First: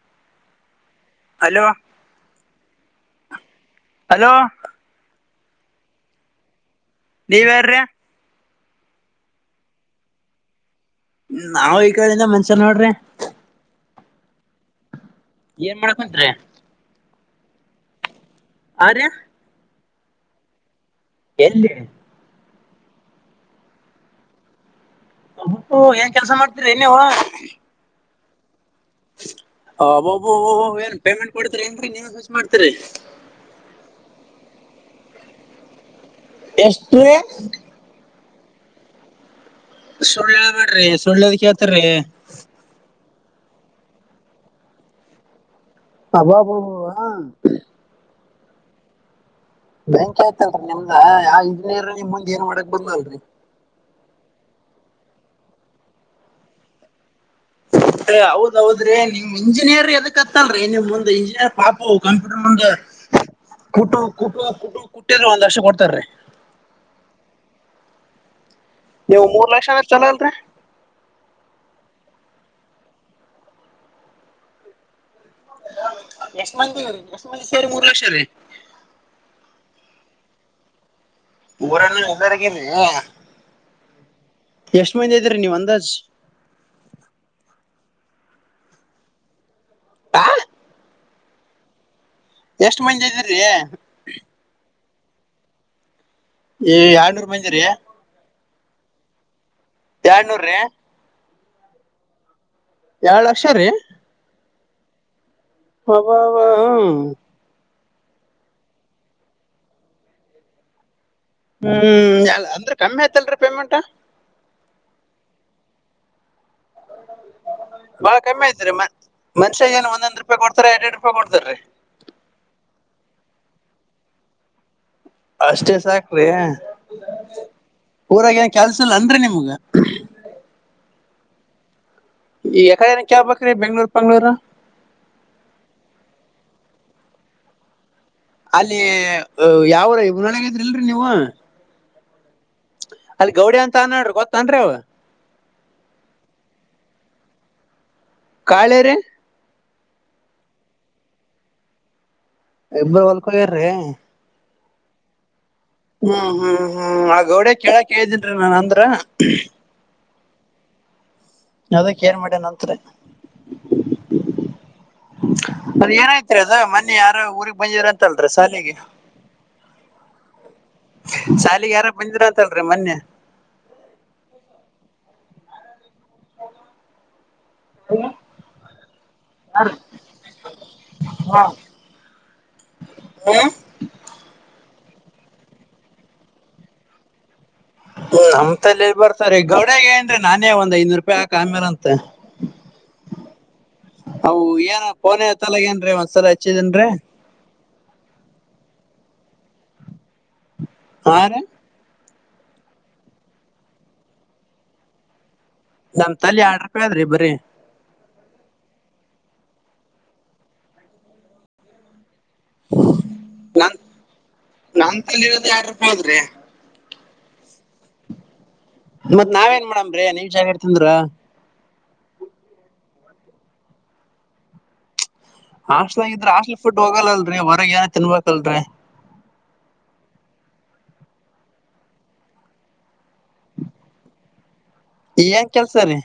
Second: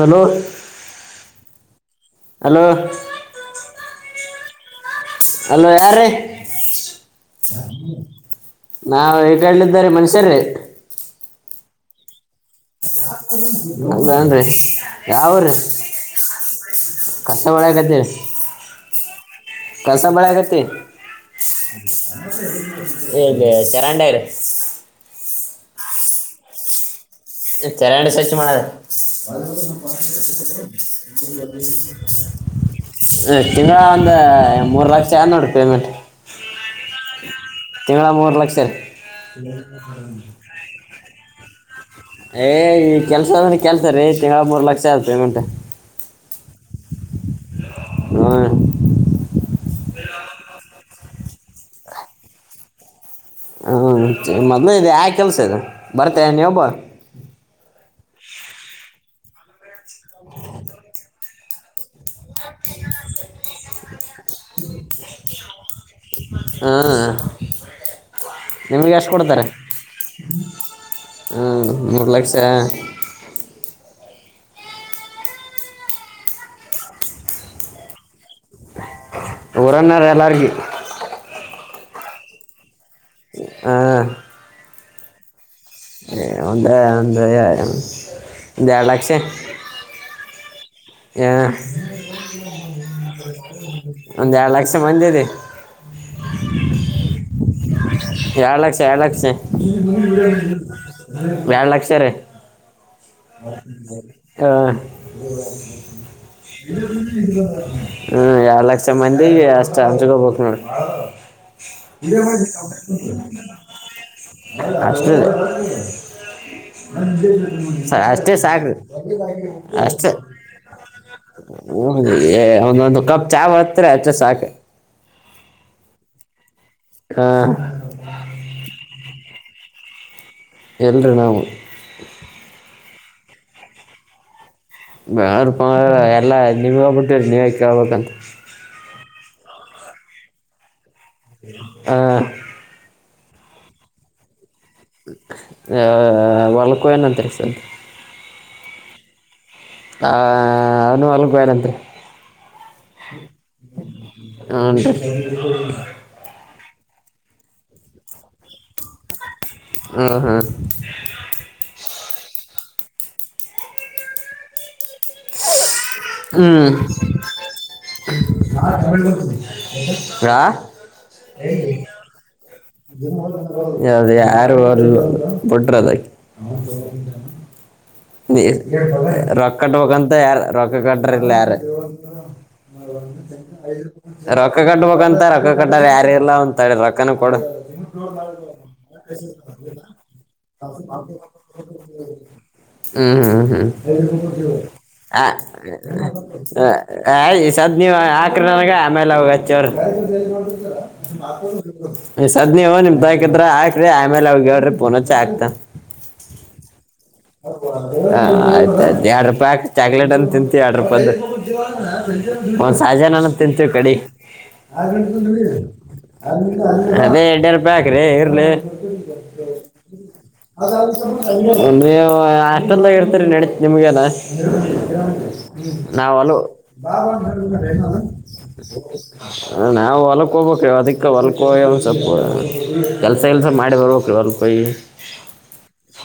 Hello hello hello hello hello ಯಾರ್ರೀ ನೀವ್ಯಾರ್ರೀ ನಾವ ಏಕಡಿಲಿದ್ದ ಮನುಷ್ಯರೀ ನಾವು ಈ ಕಡಿಂದ ಮನು ಹೌದನ ರೀ ಅಂದ್ರೆ ಏನ್ ಮಾಡಕುಂತಿರಿ ಕಸ ಹೊಡಕತ್ತವಿ ಹಾ ರೀ ಕಸ ಬಳೆಕತಿವಿ ಈಗ ಚರಂಡಿಗ ರೀ ಏನ್ ಕೆಲ್ಸ ಮಾಡ್ತೀರಿ ನೀವು ಚೆರಂಡಿ ಸ್ವಚ್ಛ ಮಾಡದ ಅಬ್ಬಬ್ಬಬ್ಬಬ್ಬೊ ಏನ್ ಪೇಮೆಂಟ್ ಕೊಡ್ತೀರಿ ಏನ್ರಿ ನೀವ್ ಸ್ವಚ್ ಮಾಡ್ತೀರಿ ತಿಂಗಳ ಒಂದು ಮೂರು ನಾಕ್ ಲಕ್ಷ ಯ ನೋಡಿರಿ ಪೇಮೆಂಟ್ ಎಷ್ಟ ರೀ ತಿಂಗಳ ಮೂರ್ ಲಕ್ಷ ರೀ ಸುಳ್ಳು ಹೇಳ್ಬೇಡ್ರಿ ಸುಳ್ಳದ್ ಕೇಳ್ತಾರ್ರಿ ಕೆಲ್ಸ ಅಂದ್ರೆ ಕೆಲ್ಸ ರೀ ತಿಂಗಳ ಮೂರ್ ಲಕ್ಷ ಅದ ಪೇಮೆಂಟ್ ಅಬಬಬಾ ಹಾ ಬ್ಯಾಂಕ್ ಆಯ್ತಲ್ರಿ ನಿಮ್ದ ಆ ಇಂಜಿನಿಯರ್ ನಿಮ ಮುಂದ್ ಏನ್ ಮಾಡಕ್ ಬಂದಲ್ರರಿ ಹಾ ಮೊದ್ಲು ಇದೆ ಯಾ ಕೆಲ್ಸ ಇದು ಬರ್ತಾ ಎ ನೀ ಒಬ್ಬವ ಅ ಹೌದ್ ಹೌದ್ರೀ ನಿಮ್ ಇಂಜಿನಿಯರ್ ಎದಕ್ತ್ತಲ್ರರಿ ನಿಮ್ ಮುಂದೆ ಇಂಜಿನಿಯರ್ ಪಾಪು ಕಂಪ್ಯೂಟರ್ ನಂದ ಕೊಟ್ಟು ಕುಟ ಕುಟ ಕುಟ್ಟಿದ್ರು ಒಂದ್ ವರ್ಷಕ್ ಕೊಡ್ತಾರ್ರೀ ಹ್ಞೂ ನಿಮ್ಗೆ ಎಷ್ಟು ಕೊಡ್ತಾರೆ ಮೂರ್ ಲಕ್ಷ ಅಂದ್ರ ಚಲೋ ಅಲ್ರಿ ಹ್ಮ ಮೂರ ಲಕ್ಷ ಎಷ್ಟ ಮಂದಿ ಎಷ್ಟ ಮಂದಿ ಸೇರಿ ಮೂರು ಲಕ್ಷ ರೀ ಊರನಾರ ಎಲ್ಲಾರ್ಗ ಊರನ್ನರ ಎಲ್ಲರಿಗ ರೀ ಹ ಎಷ್ಟ್ ಮಂದಿ ಅದಿರಿ ನೀವ ಒಂದು ಏ ಒಂದು ಒಂದು ಎಡ ಲಕ್ಷ ಹ ಹ ಮಂದಿ ಇದಿರಿ ಒಂದ ಎರಡು ಲಕ್ಷ ಸಮಮಂಧಿದೆ ಯಡ್ನೂರ್ ಮಂದಿರಿ ಎರಡ್ ಲಕ್ಷ ಎರಡ್ ಲಕ್ಷ ಎರಡ್ನೂರ್ ರೀ ಎರಡ್ ಲಕ್ಷ ರೀ ಎರಡ್ ಲಕ್ಷ ರೀ ಹಾ ಅಬ್ಬಬ್ಬಾ, [unintelligible] ಹ್ಮ್. ಹ್ಮ್ ಎಡ ಲಕ್ಷ ಮಂದಿಗೆ ಅಷ್ಟ ಅಂಚಗೋಬೇಕ್ ನೋಡಿ ಹ್ಮ್ ಎಲ್- ಅಂದ್ರ ಕಮ್ಮಿ ಆಯ್ತಲ್ರಿ ಪೇಮೆಂಟ್ [unintelligible] ಅಷ್ಟ ಹದು ಬಾಳ ಅಷ್ಟೇ ಕಮ್ಮಿ ಸಾಕ್ ಐತ್ರಿ ರೀ ಮ ಮನುಷ್ಯಾಗ ಏನ್ ಅಷ್ಟೇ ಒಂದೊಂದ್ ರೂಪಾಯಿ ಕೊಡ್ತಾರ ಎರಡ್ ಎರಡ್ ರೂಪಾಯಿ ಕೊಡ್ತಾರ್ರಿ ಹ ಒಂದೊಂದು ಕಪ್ ಚಾ ಹತ್ರಿ ಅಷ್ಟೇ ಸಾಕು ಅಷ್ಟೇ ಸಾಕ್ ರೀ ಹಾಂ ಊರಾಗ ಏನ್ ಕೆಲ್ಸಲ್ಲ ಅನ್ರಿ ನಿಮ್ ಗ ಇಲ್ರಿ ನಾವು ಏಕಡನೆ ಕೇಳ ಬಕ್ರೀ ಬೆಂಗ್ಳೂರ್ ಪಂಗ್ಳೂರು ಬೆಂಗಳೂರ್ ಪಂಗಳೂರ್ ಎಲ್ಲಾ ನಿಮಗ ಬುಟ್ಟವರಿ ನೀವೆ ಕೇಳಬಕಂತ ಅಲ್ಲಿ ಯಾವ ಊರ ಉನಳಿಗ ಇದ್ರಲ್ರರಿ ನೀವು ಹ ಅಲ್ಲಿ ಗೌಡೆ ಅಂತ ಆನೋಡ್ರಿ ಗೊತ್ತ ಅನರಿ ಅವ ಏ ಹೊಲಕೋಗ್ಯನಂತ್ರಿ ಈ ಸದ್ದ ಕಾಳಿ ರಿ ಆ ಅವನು ಹೊಲಕೋಗ್ಯನಂತ್ರಿ ಇಬ್ಬರು ಹೊಲಕೋಗಾರ್ರಿ ಹ ನ ರೀ ಹ್ಮ್ ಹ್ಮ್ ಹ್ಮ್ ಆ ಗೌಡೆಗ ಕೇಳಾಕ್ ಹೇಳದನ್ರಿ ನಾ ಅಂದ್ರ ಹ್ಮ್ ಹ್ಮ್ ಅದಕ್ಕ ಏನ್ ಮಾಡ್ಯನಂತರಿ ಹ್ಮ್ ಬಂದಿದ್ರಂತಲ್ರಿ ಸಾಲಿಗೆ ಹಾ ಸಾಲಿಗೆ ಯಾರ ಬಂದಿರಂತಲ್ರಿ ಮೊನ್ನೆ ಯದು ಯಾರು ಅವ ಬುಟ್ಟರದ ನೀ ರೊಕ್ಕ ಕಟ್ಟಬೇಕಂತ ಯಾರ ರೊಕ್ಕ ಕಟ್ಟ್ರ ಇಲ್ಲ ಯಾರು ಹ್ಮ್ ರಕ ಕಟ್ಟಬಕ ಕಂತ ರೊಕ್ಕ ಕಟ್ಟ ಯ್ಯಾರಿಲ್ಲಾ ಅಂತ ರೊಕ್ಕನ ಕೊಡ ನಮತ್ಲಿ ಎಲ್ಲ ಬರ್ತಾವರಿ ಗೌಡಗೆ ಹೇಳಿನ್ರಿ ನಾನೇ ಒಂದ್ ಐದನೂರು ರೂಪಾಯಿ ಹಾಕ್ ಆಮೇಲ್ಂತ ಹ್ಮ್ ಹ್ಮ್ ಹ್ಮ್ ಹ್ಮ್ ಏನ ಫೋನ್ ಎತ್ತಲ್ಲ ಏನ್ರಿ ಒಂದ್ಸಲ ಹಚ್ಚಿದನ್ರಿ ಹ ಈ ಸದ ನೀವ ಆಕ್ರಿ ನನಗ ಆಮೇಲ ಅವಗ ಹಚ್ಚಿ ಹೇಳ್ರಿ ಹಾ ರೀ ಈ ಸದ್ ನೀವು ನಿಮ್ಮ ತಾಕಿದ್ರ ಹಾಕರಿ ಆಮೇಲ ಅವಗ ಹೇಳಿರಿ ಫೋನಚ್ಚಿ ಹಾಕ್ತನ ನಮ್ಮ ತಲ್ಲಿ ಆಡ್ರ ಹ ಆಯ್ತ ಆಯ್ತ ಎರಡ್ ರೂಪಾಯಿ ಹಾಕ್ ಚಾಕ್ಲೇಟನ ತಿಂತೀವಿ ಎರಡ ರೂಪಾಯದ ಒಂದ್ ಸಹಜನನ ತಿಂತೀವಿ ನನ್ ಕಡಿ ನನ್ ತಲಿ ಇರೋದ್ ಎರಡ್ ರೂಪಾಯಿ ಆದ್ರಿ ಅದೇ ಎಡ್ಡೆ ರೊಪಾಯ ಹಾಕ್ರಿ ಇರ್ಲಿ ಮತ್ ನಾವೇನ್ ಮಾಡಮ್ರಿ ನೀವ್ ಜಾಗ ಇರ್ತಂದ್ರ ಹಾಷ್ಟಲ್ದಾಗ ಇರ್ತರಿ ನಡಿತ್ ನಿಮ್ಮಗೇನ ನಾವ ಹಾಸ್ಟೆಲ್ ಇದ್ರ ಹೊಲು ಹಾಸ್ಟೆಲ್ ಫುಡ್ ಹೋಗಲ್ಲಲ್ರಿ ಹೊರಗ್ ಏನ ತಿನ್ಬೇಕಲ್ರಿ ಹ ನಾವು ಹೊಲ್ಕ್ ಹೋಗ್ಬೇಕ ಅದಿಕ ಹೊಲ್ಕ್ ಹೋಗಿ ಸ್ವಲ್ಪ ಕೆಲ್ಸಗ ಗಿಲ್ಸ ಮಾಡಿ ಬರ್ಬೇಕ ಸೌ ರೂಪಾಯಿ ಏನ್ ಕೆಲ್ಸ ರೀ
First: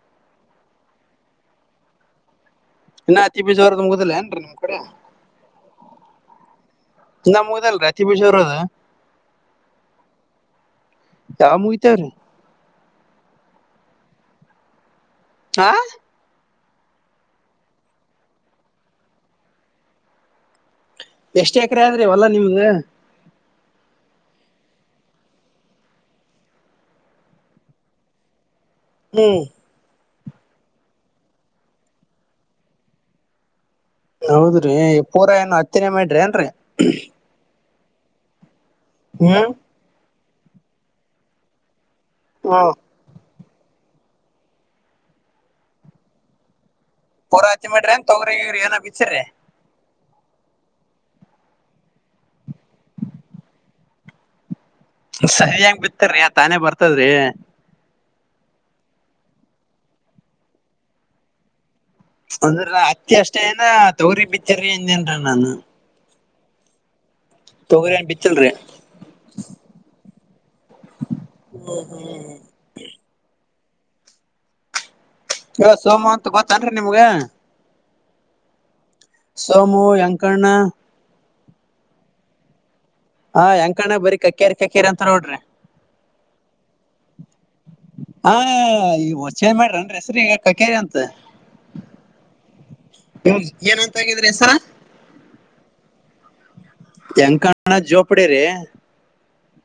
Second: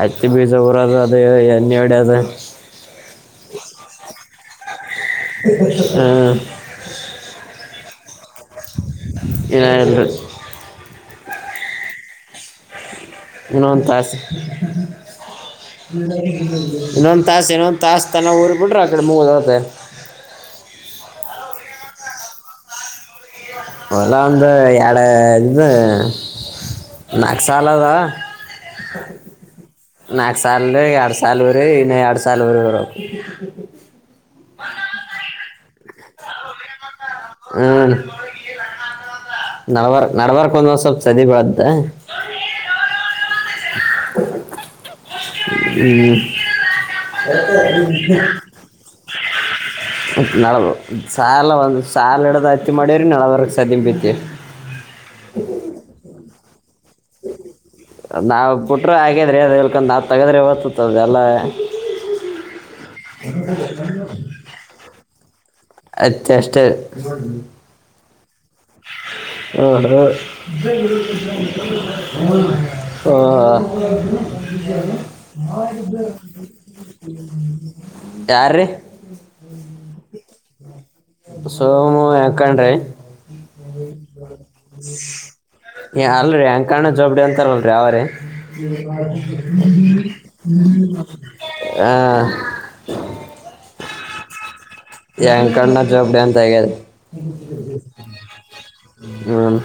ಹತ್ತಿ ಬೀಜ ಉರದು ಅದು ಎಣ್ಣಿ ಒಡೆದು ಇನ್ನ ಅತಿ ಬೀಜ್ ಉರದ ಮುಗದಿಲ್ಲ ಏನ್ರೀ ನಿಮ್ ಕಡೆ ಹ್ಮ್ ಹತ್ತಿ ಬೀಜ ಅವರದ ಇನ್ನ ಇಲ್ಲರಿ ಯವಗ ಮುಗಿತ್ತವರಿ ಇನ್ನೊಂದ ತಾಸ ಹಾ ಇನ್ನೊಂದ್ ತಾಸ ಇನ್ನೊಂದ ತಾಸ ತನಾ ಉರಿ ಬಿಟ್ರ ಆಕಡಿ ಮೂಗದ ಹೊತದೆನ ಎಷ್ಟ್ ಎಕರೆ ಆದ್ರಿ ಹೊಲ್ಲಾ ನಿಮ್ದ ಹೊಲ್ಲಾ ಒಂದ ಯಾಡ ಇದ ನಾಕ ಸಾಲಾದ ಹ್ಮ್ ನಾಕ ಸಾಲದಗ ಎರಡ ಸಾಲ ಉರಿವ ಇನ್ನ ಎರಡ ಸಾಲ ಉರಿಬರಬೇಕ ಹೌದ್ರಿ ಪೂರಾ ಏನ ಹತ್ತಿನೆ ಮಾಡ್ರಿ ಏನ್ರರಿ ಹ್ಮ ಹ್ಮ್ ನಡಬಾರ ನಡಬಾರಕ್ ಒಂದ್ ವ ಸ್ವಲ್ಪ ಸದಬ್ದ ಹಾ ಹ್ಮ ಪೂರಾತಿರ ಅಂತ ತಗ್ರಿಗ್ರ ಏ ಬಿಚ್ಚಿರಿ ನಾ ಸಾಲ ಒಂದು ಸಾಲ ಇಡ್ದ ಹತ್ತಿ ಮಾಡೇವ್ರಿ ನಾಳವರ್ ಸ ತಿತಿ ಸರಿಯಂಗ ಬಿತ್ತಾರರಿ ತಾನೇ ಬರ್ತದ್ರಿ ನಾವು ಬಿಟ್ಟರು ಹಾಗಗ್ಯಿದ್ರೆ ಅದು ಹಳ್ಕೊಂಡು ನಾವು ತೆಗದ್ರೆ ವಸ್ತುತದೆ ಎಲ್ಲ ಅಂದ್ರ ಅತ್ತ ಅಷ್ಟೇ ಏನ ತವರಿ ಬಿದ್ದರೀ ಇನ್ನ್ರ ನಾನು ಅತ್ಯಷ್ಟ ತೊಗರಿ ಏನ್ ಬಿತ್ತಿಲ್ರಿ ಹ ಹ ಹ್ಮ್ ಹ್ಮ ಹ್ಮ್ ಹ [inaudible] ಹ ಸೋಮು ಅಂತ ಗೊತ್ತನ್ರಿ ನಿಮ್ಗ ಯಾರ್ರೀ ಸೋಮು ಯಂಕಣಣ ಸೋಮ ಯಂಕಣ್ಣರಿ ಹಾ ಯಂಕಣ್ಣ ಬರಿ ಕಕ್ಕೇರಿ ಕಕ್ಕೇರಿ ಅಂತ ನೋಡ್ರಿ ಏ ಅಲ್ರರಿ ಯಂಕಣ್ಣ ಜೋಬಡಿ ಅಂತಾರಲ್ರರಿ ಅವ್ರ ಹಾ ಇವ್ ಚೇಂಜ್ ಮಾಡ್ರನ್ರಿ ಹೆಸರು ಈಗ ಕಕೇರಿ ಹ ಹ ಏನಂತಗಿದ್ರಿ ಹೆಸರ [unintelligible] ಅಂತ ಆಗಿದೆ ಯಂಕಣ್ಣ [unintelligible] ಹ್ಮ್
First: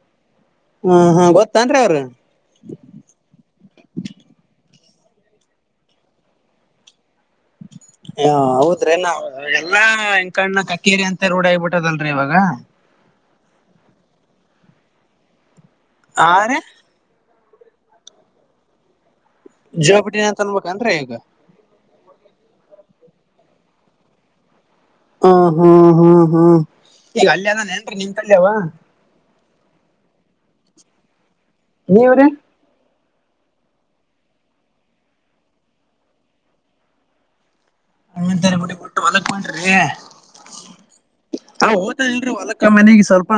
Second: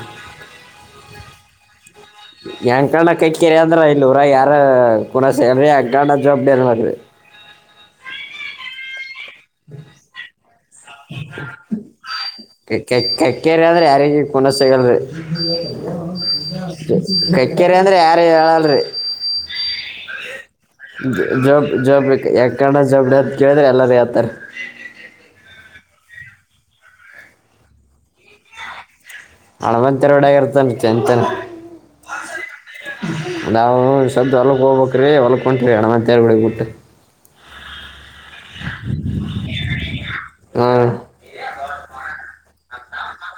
ಹಾ ಹಾ ಗೊತ್ತನ್ರಿ ಅವ್ರರು ಯಂಕಣ ಕಕ್ಕೇರಿ ಅಂದ್ರ ಇಲ್ಲಿ ಊರಾಗ ಯಾರೋ [unintelligible] ಹ ಹೌದ್ರೆ ನಾವ ಎಲ್ಲಾ ಯಂಕಣ್ಣ ಕಕೇರಿ ಅಂತ ರೂಢ ಆಗ್ಬಿಟ್ಟದಲ್ರಿ ಇವಾಗ ಕಕ್ಕೇರೆ ಅ ಆದ್ರೆ ಯಾರಿಗೆನ ಗಲ್ರಿ ಆ ರೀ ಕಕ್ಕೆೇರಿ ಅಂದ್ರೆ ಯಾರ ಹೇಳಲ್ರಿ ಜೋಪಡಿನ ಅಂತ ಅನ್ಬೇಕನ್ರಿ ಈಗ [unintelligible] ಕೇಳಿದ್ರೆ ಎಲ್ಲಾರ ಹೇಳ್ತಾರೆ ಹ್ಮ್ ಹ್ಮ್ ಹ್ಮ್ ಹ್ಮ್ ಈಗ ಅಲ್ಲಿಯ ಅದನ್ ನ್ರಿ ನಿಮ್ಮಲ್ಲಿ ಅವ ಹಣವಂತರ ಒಡಗ ಇರ್ತನ್ ಚಂತಾನ ನೀವು ರೀ ನಾವು ಸದ್ದ ಹೊಲ್ಕ್ ಹೋಗ್ಬೇಕ್ರೀ ಹೊಲ್ ಹೊಂಟ್ರೀ ಅಣಮಂತರ್ಗಳಗ್ಬಿಟ್ಟು ಹಂಗಂತಾರೆ ಬಿಡಿ ಕೊಟ್ಟು ಹೊಲಕ್ ಮಾಡ್ರಿ ಹ್ಞೂ ಹಾ ಹೋತಾ ಇಲ್ರರಿ ಹೊಲಕ್ಕ ಮನೆಗೆ ಸ್ವಲ್ಪ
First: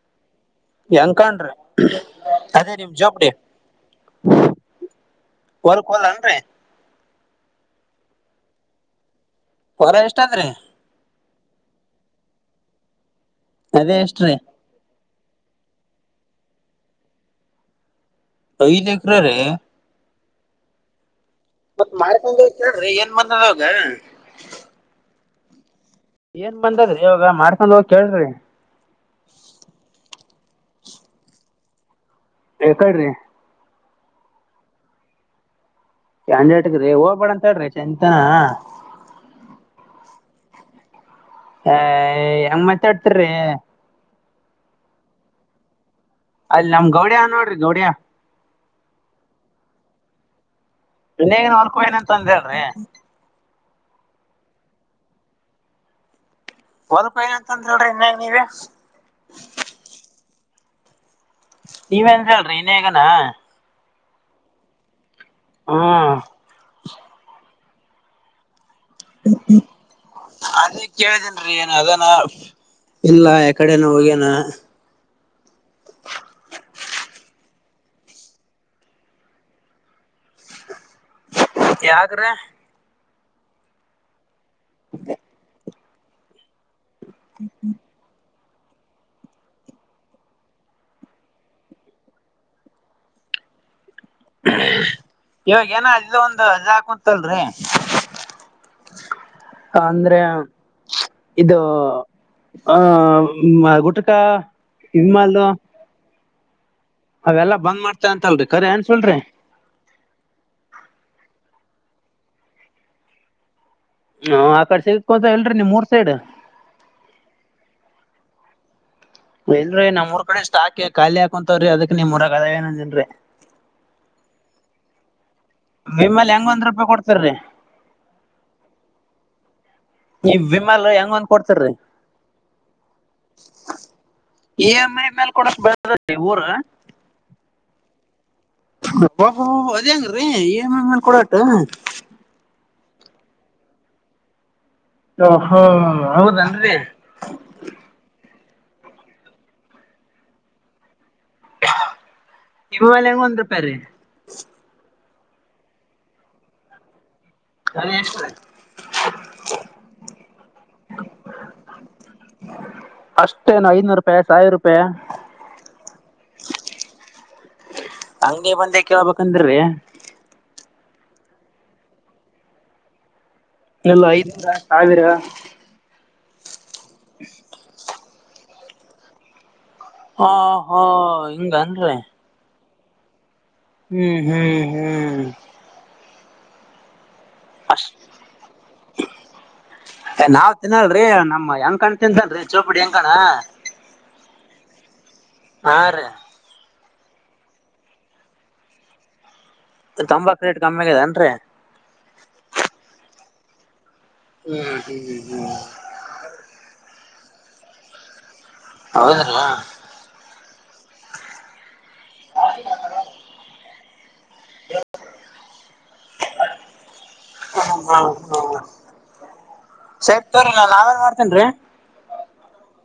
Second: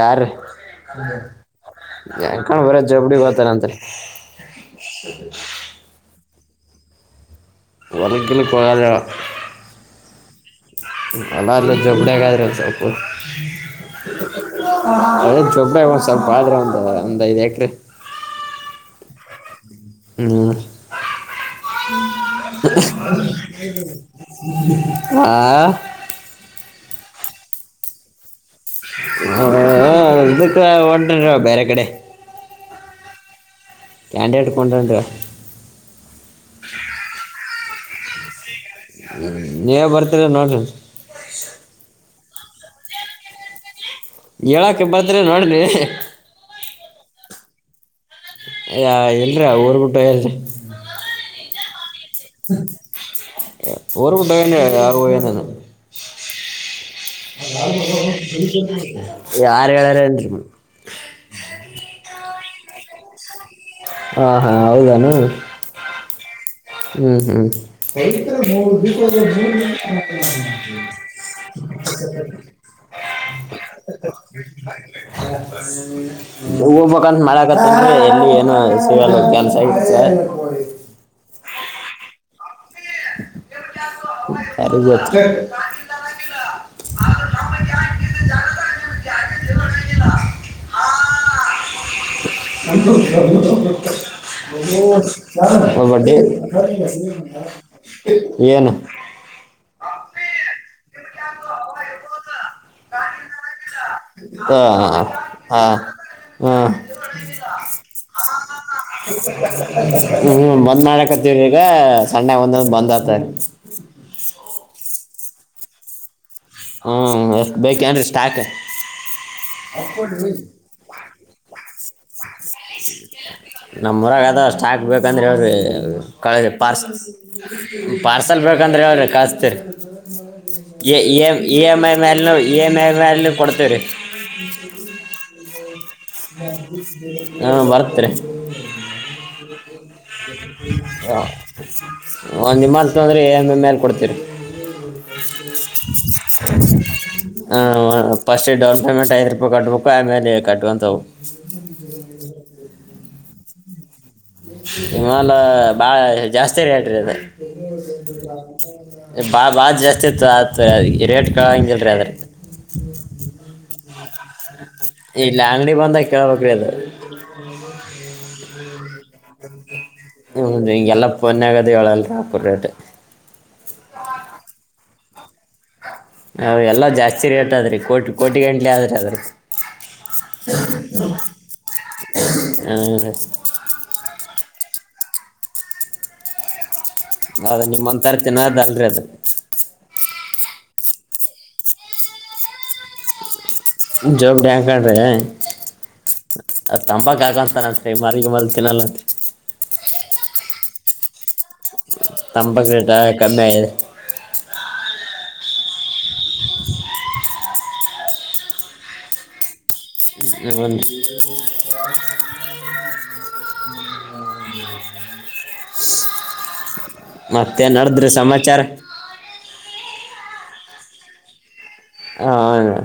ಯಾರ ಯಂಕಣ್ರಿ ಯಕ ಅದೇ ಬರ ಜಬಡಿ ಬತಾರ ಅಂತರಿ ಹೊಲ್ಕ್ ಹೋಗಲೇಂರಿ ವಾಲಕ ಗಿಲಕ್ ಹೋಗಲ್ಲ ಅವ ವಲ ಎಷ್ಟ ಅದ್ರೀ ಅಲ್ಲ ಅಲ್ಲೇ ಜಬಡಿಯಗಾದ್ರ ಅ ಅದೇ ಎಷ್ಟ್ರಿ [unintelligible] ಅದ ಚೊಬ್ರ ಒಂದ್ ಸ್ವಲ್ಪ ಆದ್ರೆ ಒಂದ್ ಒಂದ್ ಐದ್ ಎಕ್ರೆ ಐದು ಎಕರೆ ರಿ ಹ್ಮ್ ಮಾಡ್ಕೊಂಡ್ ಹೋಗಿ ಕೇಳ್ರಿ ಏನ್ ಬಂದದವಾಗ ಆ ಏನ್ ಬಂದದ್ರಿ ಇವಾಗ ಮಾಡ್ಕೊಂಡ್ ಹೋಗಿ ಕೇಳ್ರಿ ಹ ಯುದ್ಧಕ್ಕೆ ಹೊಂಟಾನ ಬ್ಯಾರೆ ಕಡೆ ಯಾಕ್ಕಡ್ರಿ ಕ್ಯಾಂಡಿ ಎಡುಕೊಂಡೊಂಡ [unintelligible] ಹೋಗ್ಬೇಡ ಅಂತ ಹೇಳ್ರಿ [unintelligible] ನೀವೆ ಬರ್ತಿರ ನೋಡ್ರಿ ಹ ಹೆಂಗ್ ಮಾತಾಡ್ತರಿ ಹೇಳಕ್ಕ್ ಬದ್ರೆ [unintelligible] ಅಲ್ ನಮ್ ಗೌಡ್ಯ ನೋಡ್ರಿ ಗೌಡ್ಯ ಅ ಇಲ್ರ ಊರ್ಬಿಟ್ಟ್ [unintelligible] [unintelligible] ಅಂದ ಹೇಳ್ರಿ [unintelligible] ಹೊಲಕ್ ಹೋಗ್ಯಾನ ಅಂತ ಅಂದ್ರಿ ಹೇಳ್ರಿ ಇನ್ಯಾಗ ನೀವೇ [unintelligible] ಯಾರ್ ಹೇಳಾರ [unintelligible] [unintelligible] ಹೇಗನ ಹಾ ಹಾ ಹೌದೆನು ಹ್ಮ್ ಹ್ಮ್ ಹ್ಮ್ [unintelligible] [unintelligible] [unintelligible] [unintelligible] ಅದೇ ಕೇಳಿದೇನ್ರಿ ಏನ್ ಅದನ ಇಲ್ಲ ಯಕಡೆನ ಹೋಗ್ಯನ ಎಲ್ಲಿ ಏನು ಸಿಗಲ್ಲ ಕೆಲ್ಸ ಗಿಲ್ಸ [unintelligible] ಯಾಗ್ರ [unintelligible] [inaudible] [unintelligible] ಇವಾಗ ಏನ ಅದ ಒಂದ್ ಅದ ಹಾಕುಂತಲ್ರಿ [unintelligible] [unintelligible] ಏನ್ ಅಂದ್ರೆ ಇದು ಆ [unintelligible] ಹಾ ಇಮಾಲ್ ಹಾ ಹ್ಮ್ ಅವೆಲ್ಲಾ ಬಂದ್ ಮಾಡ್ತೇವ ಅಂತಲ್ರಿ ಕರೆ ಏನ್ ಸುಳ್ರಿ [unintelligible] ಹ್ಮ್ ಬಂದ್ [unintelligible] ಈಗ ಸಣ್ಡೆ ಒಂದೆ ಒಂದ್ ಬಂದ್ [unintelligible] ಕೋದ ಎಲ್ರಿ ನಿಮ್ಮೂರ್ ಸೈಡ್ ಹೂ ಎಷ್ಟ್ ಬೇಕ್ ಏನ್ರಿ ಸ್ಟಾಕ್ ಇಲ್ರೀ ನಮ್ಮುರ್ ಕಡೆ ಷ್ಟಕ್ ಖಾಲಿ ಹಾಕುಂತವ್ರೀ ಅದಕ್ ನಿಮ್ಮುರಗ ಅದ ಏನಂದೇನ್ರರಿ ನಮ್ಮುರಾಗ್ ಅದ ಷ್ಟಕ್ ಬೇಕಂದ್ರ್ ವಿಮಲ್ [unintelligible] ಹೆಂಗ್ [unintelligible] ಒಂದ್ ರೂಪಾಯಿ ಕೊಡ್ತಾರ್ರಿ ಪಾರ್ಸಲ್ ಬೇಕಂದ್ರೆ ಹೇಳ್ರಿ ಕಳಿಸ್ತೀರಿ ಈ ವಿಮಲ್ [unintelligible] ಹೆಂಗ್ ಇ ಒಂದ್ ಕೊಡ್ತಾರ್ರಿ ಎಂ ಐ ಮೇಲ್ನು ಇ ಎಂಐ ಮೇಲ್ನು ಕೊಡ್ತಿವ್ರಿ ಇ ಎಮ್ ಐ ಮೇಲ್ ಕೊಡಕ್ ಬೇಡ್ರಿ ಊರ್ ಹಾ [unintelligible] [unintelligible] ಅದೆಂಗ್ರೀ ಇ ಎಂ ಐ ಮೆಲ್ ಕೊಡಟ [unintelligible] ಮೇಲ್ ಕೊಡ್ತೀರಿ ಓಹೋ ಹೌದನ್ರಿ ಹ ಫಸ್ಟ್ ಡೌನ್ ಪೇಮೆಂಟ್ ಐದು ರೂಪಾಯಿ ಕಟ್ಬೇಕು ಆಮೇಲೆ ಕಟ್ಕೊಂತ ವಿಮಲ್ ಹೆಂಗ್ ಒಂದ್ [unintelligible] [inaudible] ರೂಪಾಯಿ ರೀ ಇಮಾಲ ಬಾಳ ಜಾಸ್ತಿ ರೇಟ್ರಿ ಅದ ಅದ್ ಎಷ್ಟ್ರಿ ಬಾ ಬಾಳ್ ಜಾಸ್ತಿ [unintelligible] ರೇಟ್ ಕೆಳಂಗಿಲ್ರಿ ಅದು [inaudible] ಅಷ್ಟೇ [unintelligible] ಇಲ್ಲಿ ಅಂಗಡಿ ಬಂದಗ್ ಕೇಳ್ಬೇಕ್ರಿ ಅದು ಅಂಗಡಿ ಬಂದೆ ಕೇಳ್ಬೇಕಂದ್ರಿ [unintelligible] ಹಿಂಗೆಲ್ಲ ಪನ್ [unintelligible] ಹೆಳಂತ [unintelligible] ಎಲ್ಲ ಐದ್ ಸಾವಿರ ಹ ಎಲ್ಲ ಜಾಸ್ತಿ ರೇಟ್ ಅದ ರೀ ಕೋಟಿ ಕೋಟಿ ಗಂಟಲಿ ಆದ್ರೀ [unintelligible] ಹಾ ಹಾ ಹಿಂಗನ್ರಿ ಹ [unintelligible] ಹ್ಮ್ ಹ್ಮ್ ಹ್ಮ್ ಹೌದ ನಿಮ್ಮ ಅಂತಾರ್ ತಿಂನಾದ್ ಅಲ್ರಿ ಅದು ಇಏನಲ್ೀ ನಮ್ಮ್ ಹೆಂಗ ಕಣ್ ತಿನ್ಂತನ್ರರಿ ಚೌಪುಡಿ ಹೆಂಗ ಕಣ ಜವಾಬ ಕಡ್ರಿ ಹಾ ರೀ ತಂಬ ಆಗಂತತಾನಂತೆ ಈ ಮರಿಗ ಮ ತಿನ್ನಲ್ಲಂತೆ ತಂಬಾಕ ರೇಟ್ ಕಮ್ಮಿ ಆಗದೇನ್ರರಿ ತಂಬತ್ತು ರಟ ಕಮ್ಮಿ ಆಯಿದೆ ಹ್ಮ್ ಹ್ಮ್ ಹ್ಮ್ ಹೌದ್ರ ಹ ಹ ಮತ್ತೆ ಹಾ ನಡೆದ್ರಿ ಹಾ ಸಮಾಚಾರ ಸ ರಿ ನ ನಾವೇನ್ ಮಾಡ್ತೇನ್ರೀ ಹ ಆ